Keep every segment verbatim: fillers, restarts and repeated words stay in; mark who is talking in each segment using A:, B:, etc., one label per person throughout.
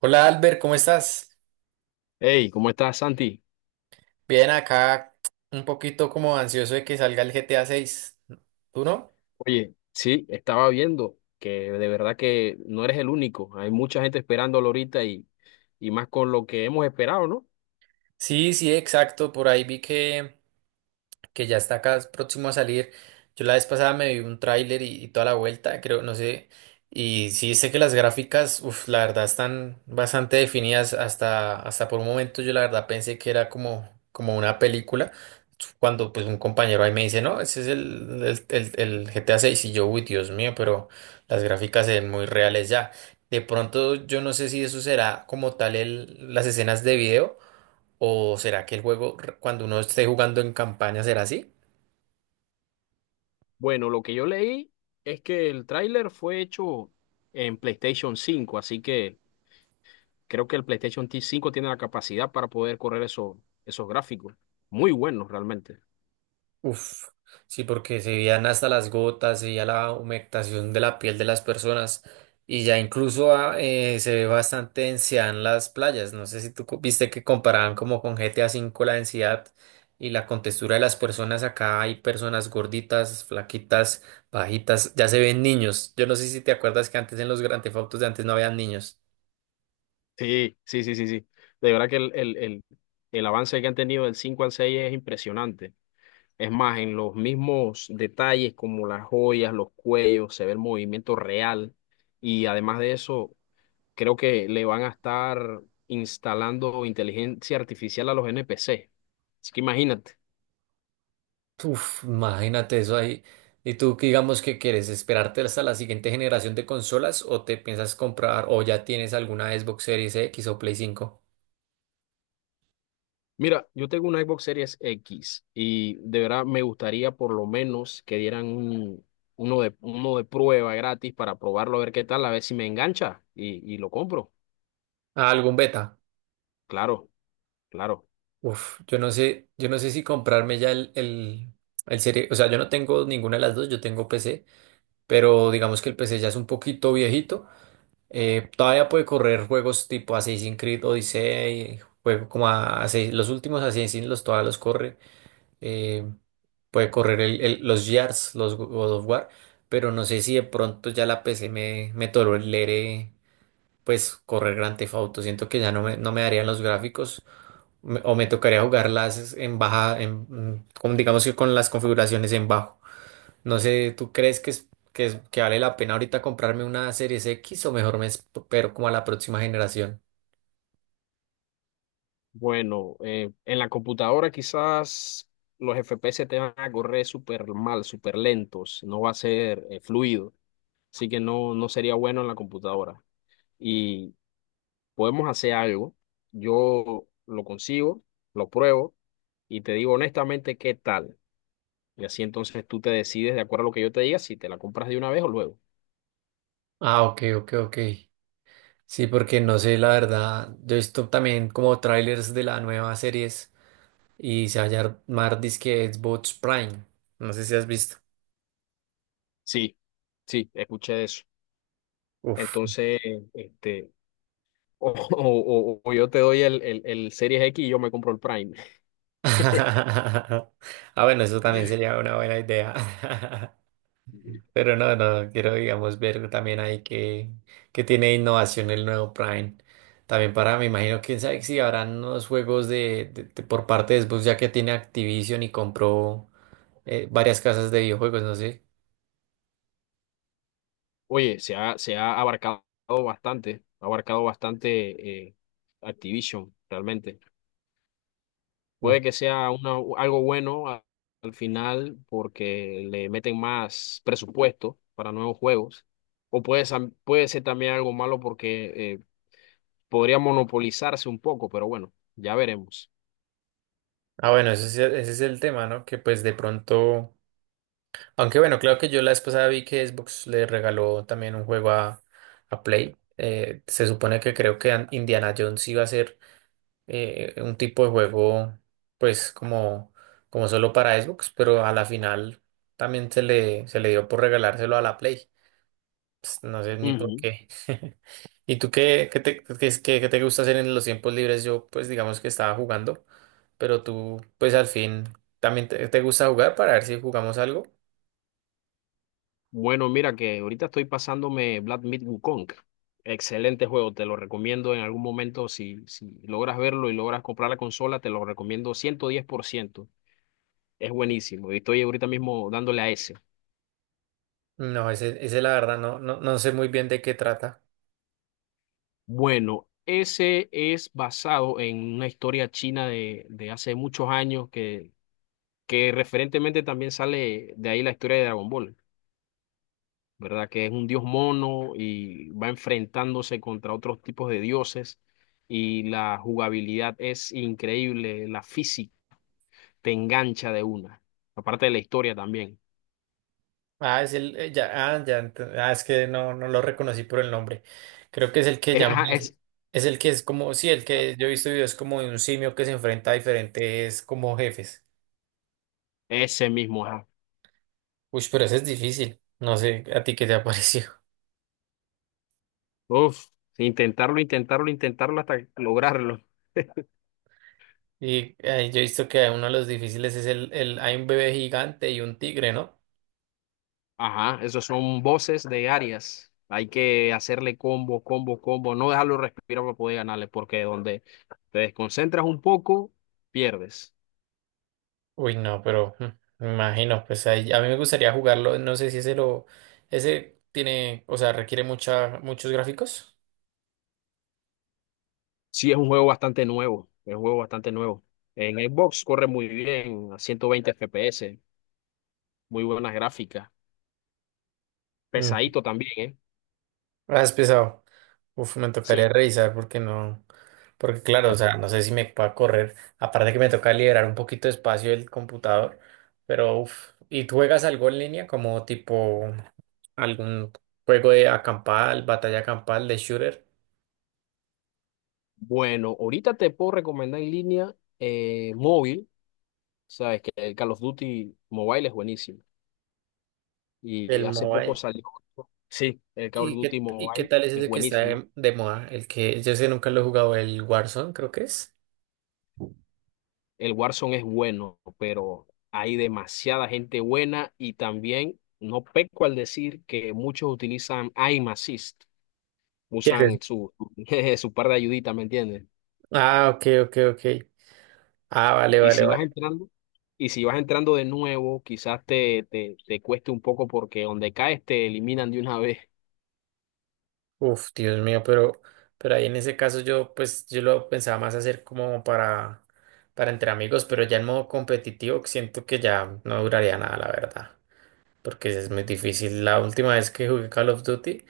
A: Hola Albert, ¿cómo estás?
B: Hey, ¿cómo estás, Santi?
A: Bien, acá un poquito como ansioso de que salga el G T A seis. ¿Tú no?
B: Oye, sí, estaba viendo que de verdad que no eres el único. Hay mucha gente esperándolo ahorita y, y más con lo que hemos esperado, ¿no?
A: Sí, sí, exacto. Por ahí vi que que ya está acá próximo a salir. Yo la vez pasada me vi un tráiler y, y toda la vuelta, creo, no sé. Y sí sé que las gráficas, uff, la verdad están bastante definidas. Hasta, hasta por un momento yo la verdad pensé que era como, como una película. Cuando pues un compañero ahí me dice, no, ese es el, el, el, el G T A seis y yo, uy, Dios mío, pero las gráficas se ven muy reales ya. De pronto yo no sé si eso será como tal el, las escenas de video o será que el juego r- cuando uno esté jugando en campaña será así.
B: Bueno, lo que yo leí es que el tráiler fue hecho en PlayStation cinco, así que creo que el PlayStation T cinco tiene la capacidad para poder correr eso- esos gráficos. Muy buenos, realmente.
A: Uf, sí, porque se veían hasta las gotas, se veía la humectación de la piel de las personas y ya incluso ah, eh, se ve bastante densidad en las playas. No sé si tú co- viste que comparaban como con G T A cinco la densidad y la contextura de las personas. Acá hay personas gorditas, flaquitas, bajitas, ya se ven niños. Yo no sé si te acuerdas que antes en los Grand Theft Autos de antes no habían niños.
B: Sí, sí, sí, sí, sí. De verdad que el, el, el, el avance que han tenido del cinco al seis es impresionante. Es más, en los mismos detalles como las joyas, los cuellos, se ve el movimiento real y además de eso, creo que le van a estar instalando inteligencia artificial a los N P C Así que imagínate.
A: Uf, imagínate eso ahí. ¿Y tú qué digamos que quieres? ¿Esperarte hasta la siguiente generación de consolas o te piensas comprar o ya tienes alguna Xbox Series X o Play cinco?
B: Mira, yo tengo una Xbox Series X y de verdad me gustaría por lo menos que dieran un- uno de, uno de prueba gratis para probarlo, a ver qué tal, a ver si me engancha y, y lo compro.
A: Ah, algún beta.
B: Claro, claro.
A: Uf, yo no sé, yo no sé si comprarme ya el, el, el serie, o sea, yo no tengo ninguna de las dos, yo tengo P C, pero digamos que el P C ya es un poquito viejito. Eh, todavía puede correr juegos tipo Assassin's Creed Odyssey, juego como a, Assassin- los últimos Assassin's los todavía los corre. eh, Puede correr el- el- los yards, los God of War, pero no sé si de pronto ya la P C me, me tolere pues correr Grand Theft Auto. Siento que ya no me, no me darían los gráficos me- o me tocaría jugarlas en baja, en, mm, con- digamos que con las configuraciones en bajo. No sé, ¿tú crees que es, que es- que vale la pena ahorita comprarme una Series X o mejor me espero como a la próxima generación?
B: Bueno, eh, en la computadora quizás los F P S te van a correr súper mal, súper lentos, no va a ser eh, fluido, así que no, no sería bueno en la computadora. Y podemos hacer algo, yo lo consigo, lo pruebo y te digo honestamente qué tal. Y así entonces tú te decides de acuerdo a lo que yo te diga si te la compras de una vez o luego.
A: Ah, ok, ok, ok. Sí, porque no sé, la verdad, yo he visto también como trailers de la nueva series y se va a llamar disque Xbox Prime. No sé si has visto.
B: Sí, sí, escuché eso.
A: Uf.
B: Entonces, este, o, o- o- o yo te doy el, el, el Series X y yo me compro el Prime.
A: Ah, bueno, eso también sería una buena idea. Pero no, no, quiero, digamos, ver también ahí que, que tiene innovación el nuevo Prime. También para, me imagino, quién sabe si habrán unos juegos de, de- de- por parte de Xbox, ya que tiene Activision y compró eh, varias casas de videojuegos, no sé.
B: Oye, se ha, se ha abarcado bastante, ha abarcado bastante eh, Activision, realmente.
A: Uf.
B: Puede que sea una- algo bueno a- al final porque le meten más presupuesto para nuevos juegos, o puede, sam- puede ser también algo malo porque eh, podría monopolizarse un poco, pero bueno, ya veremos.
A: Ah, bueno, ese es, el- ese es el tema, ¿no? Que pues de pronto. Aunque bueno, claro que yo la vez pasada vi que Xbox le regaló también un juego a, a Play. Eh, se supone que creo que an- Indiana Jones iba a ser eh, un tipo de juego, pues como, como solo para Xbox, pero a la final también se le, se le dio por regalárselo a la Play. Pues, no sé ni por qué. ¿Y tú qué, qué te, qué es- qué- qué te gusta hacer en los tiempos libres? Yo, pues digamos que estaba jugando, pero tú, pues al fin, también te, te gusta jugar para ver si jugamos algo.
B: Bueno, mira que ahorita estoy pasándome Black Myth Wukong. Excelente juego, te lo recomiendo en algún momento. Si, si logras verlo y logras comprar la consola, te lo recomiendo ciento diez por ciento. Es buenísimo. Y estoy ahorita mismo dándole a ese.
A: No, ese, ese la verdad no, no, no sé muy bien de qué trata.
B: Bueno, ese es basado en una historia china de, de hace muchos años que, que referentemente también sale de ahí la historia de Dragon Ball. ¿Verdad? Que es un dios mono y va enfrentándose contra otros tipos de dioses y la jugabilidad es increíble, la física te engancha de una, aparte de la historia también.
A: Ah, es el, eh, ya, ah, ya, ent- ah, Es que no, no lo reconocí por el nombre. Creo que es el que
B: Es,
A: llaman
B: ajá,
A: así.
B: es
A: Es el que es como, sí, el que yo he visto videos como de un simio que se enfrenta a diferentes como jefes.
B: ese mismo, ajá.
A: Uy, pero ese es difícil. No sé a ti qué te ha parecido.
B: Uf, intentarlo, intentarlo, intentarlo hasta lograrlo.
A: Y eh, yo he visto que uno de los difíciles es el, el, hay un bebé gigante y un tigre, ¿no?
B: Ajá, esos son voces de áreas. Hay que hacerle combo, combo, combo, no dejarlo respirar para poder ganarle, porque donde te desconcentras un poco, pierdes.
A: Uy, no, pero mm, me imagino, pues ahí- a mí me gustaría jugarlo, no sé si ese lo, ese tiene, o sea, requiere mucha, muchos gráficos.
B: Sí, es un juego bastante nuevo, es un juego bastante nuevo. En Xbox corre muy bien, a ciento veinte F P S, muy buenas gráficas,
A: Mm.
B: pesadito también, ¿eh?
A: Ah, es pesado. Uf, me tocaría
B: Sí.
A: revisar porque no, porque claro, o sea, no sé si me pueda correr, aparte que me toca liberar un poquito de espacio del computador, pero uf, ¿y tú juegas algo en línea como tipo algún juego de acampada, batalla campal, de shooter,
B: Bueno, ahorita te puedo recomendar en línea eh, móvil, sabes que el Call of Duty Mobile es buenísimo. Y
A: el
B: hace poco
A: mobile?
B: salió, sí, el Call of
A: ¿Y
B: Duty
A: qué, y qué
B: Mobile
A: tal es
B: es
A: ese que está
B: buenísimo.
A: de, de moda? El que yo sé nunca lo he jugado, el Warzone, creo que es.
B: El Warzone es bueno, pero hay demasiada gente buena y también no peco al decir que muchos utilizan aim assist.
A: ¿Qué es eso?
B: Usan su, jeje, su par de ayuditas, ¿me entiendes?
A: Ah, ok, ok, ok. Ah, vale,
B: Y
A: vale,
B: si vas
A: vale.
B: entrando, y si vas entrando de nuevo, quizás te, te, te cueste un poco porque donde caes te eliminan de una vez.
A: Uf, Dios mío, pero, pero ahí en ese caso yo, pues, yo lo pensaba más hacer como para, para entre amigos, pero ya en modo competitivo siento que ya no duraría nada, la verdad. Porque es muy difícil. La última vez que jugué Call of Duty.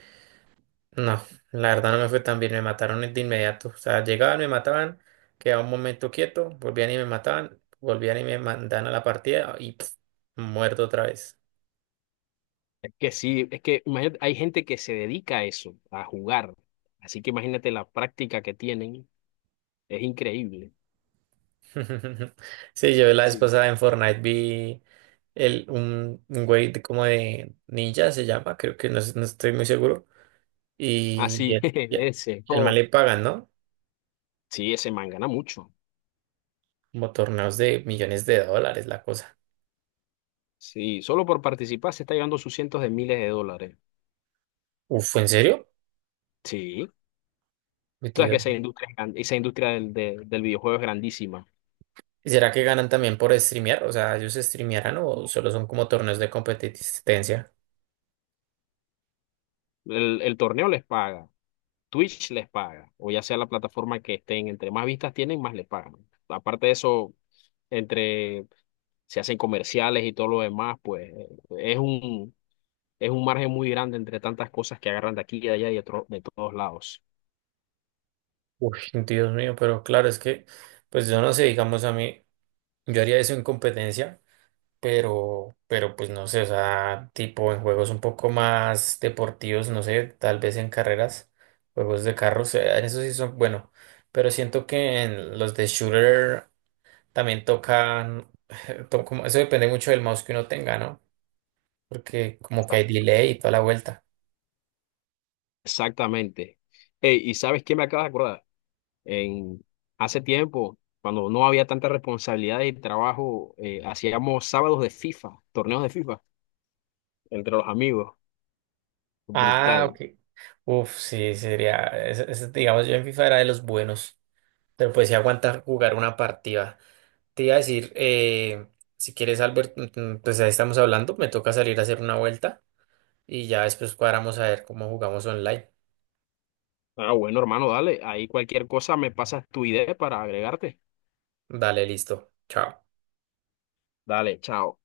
A: No, la verdad no me fue tan bien, me mataron de inmediato. O sea, llegaban, me mataban, quedaba un momento quieto, volvían y me mataban, volvían y me mandaban a la partida y pf, muerto otra vez.
B: Es que sí, es que imagínate, hay gente que se dedica a eso, a jugar. Así que imagínate la práctica que tienen, es increíble.
A: Sí, yo la vez
B: Sí.
A: pasada en Fortnite vi el, un, un güey de- como de ninja, se llama, creo que no, es- no estoy muy seguro. Y, y
B: Así,
A: el, y el
B: ese,
A: el man
B: oh,
A: le pagan, ¿no?
B: sí, ese man gana mucho.
A: Como torneos de millones de dólares, la cosa.
B: Sí, solo por participar se está llevando sus cientos de miles de dólares.
A: Uf, ¿en serio?
B: Sí. Tú sabes que
A: Metido.
B: esa industria, es gran- esa industria del, de- del videojuego es grandísima.
A: ¿Y será que ganan también por streamear? O sea, ¿ellos streamearán o solo son como torneos de competencia?
B: El, el torneo les paga, Twitch les paga, o ya sea la plataforma que estén, entre más vistas tienen, más les pagan. Aparte de eso, entre se hacen comerciales y todo lo demás, pues eh, es un, es un margen muy grande entre tantas cosas que agarran de aquí y de allá y de, tro- de todos lados.
A: Uy, Dios mío, pero claro, es que, pues yo no sé, digamos a mí, yo haría eso en competencia, pero, pero pues no sé, o sea, tipo en juegos un poco más deportivos, no sé, tal vez en carreras, juegos de carros, eh, en eso sí son, bueno, pero siento que en los de shooter también tocan, to- como- eso depende mucho del mouse que uno tenga, ¿no? Porque como que
B: Sa-
A: hay delay y toda la vuelta.
B: Exactamente. Ey, ¿y sabes qué me acaba de acordar? En, hace tiempo, cuando no había tanta responsabilidad y trabajo, eh, hacíamos sábados de FIFA, torneos de FIFA entre los amigos.
A: Ah,
B: Brutal.
A: ok. Uf, sí, sería. ese- ese, digamos, yo en FIFA era de los buenos, pero pues sí aguantar jugar una partida. Te iba a decir, eh, si quieres, Albert, mm, mm, pues ahí estamos hablando, me toca salir a hacer una vuelta y ya después cuadramos a ver cómo jugamos online.
B: Ah, bueno, hermano, dale. Ahí cualquier cosa me pasas tu idea para agregarte.
A: Dale, listo. Chao.
B: Dale, chao.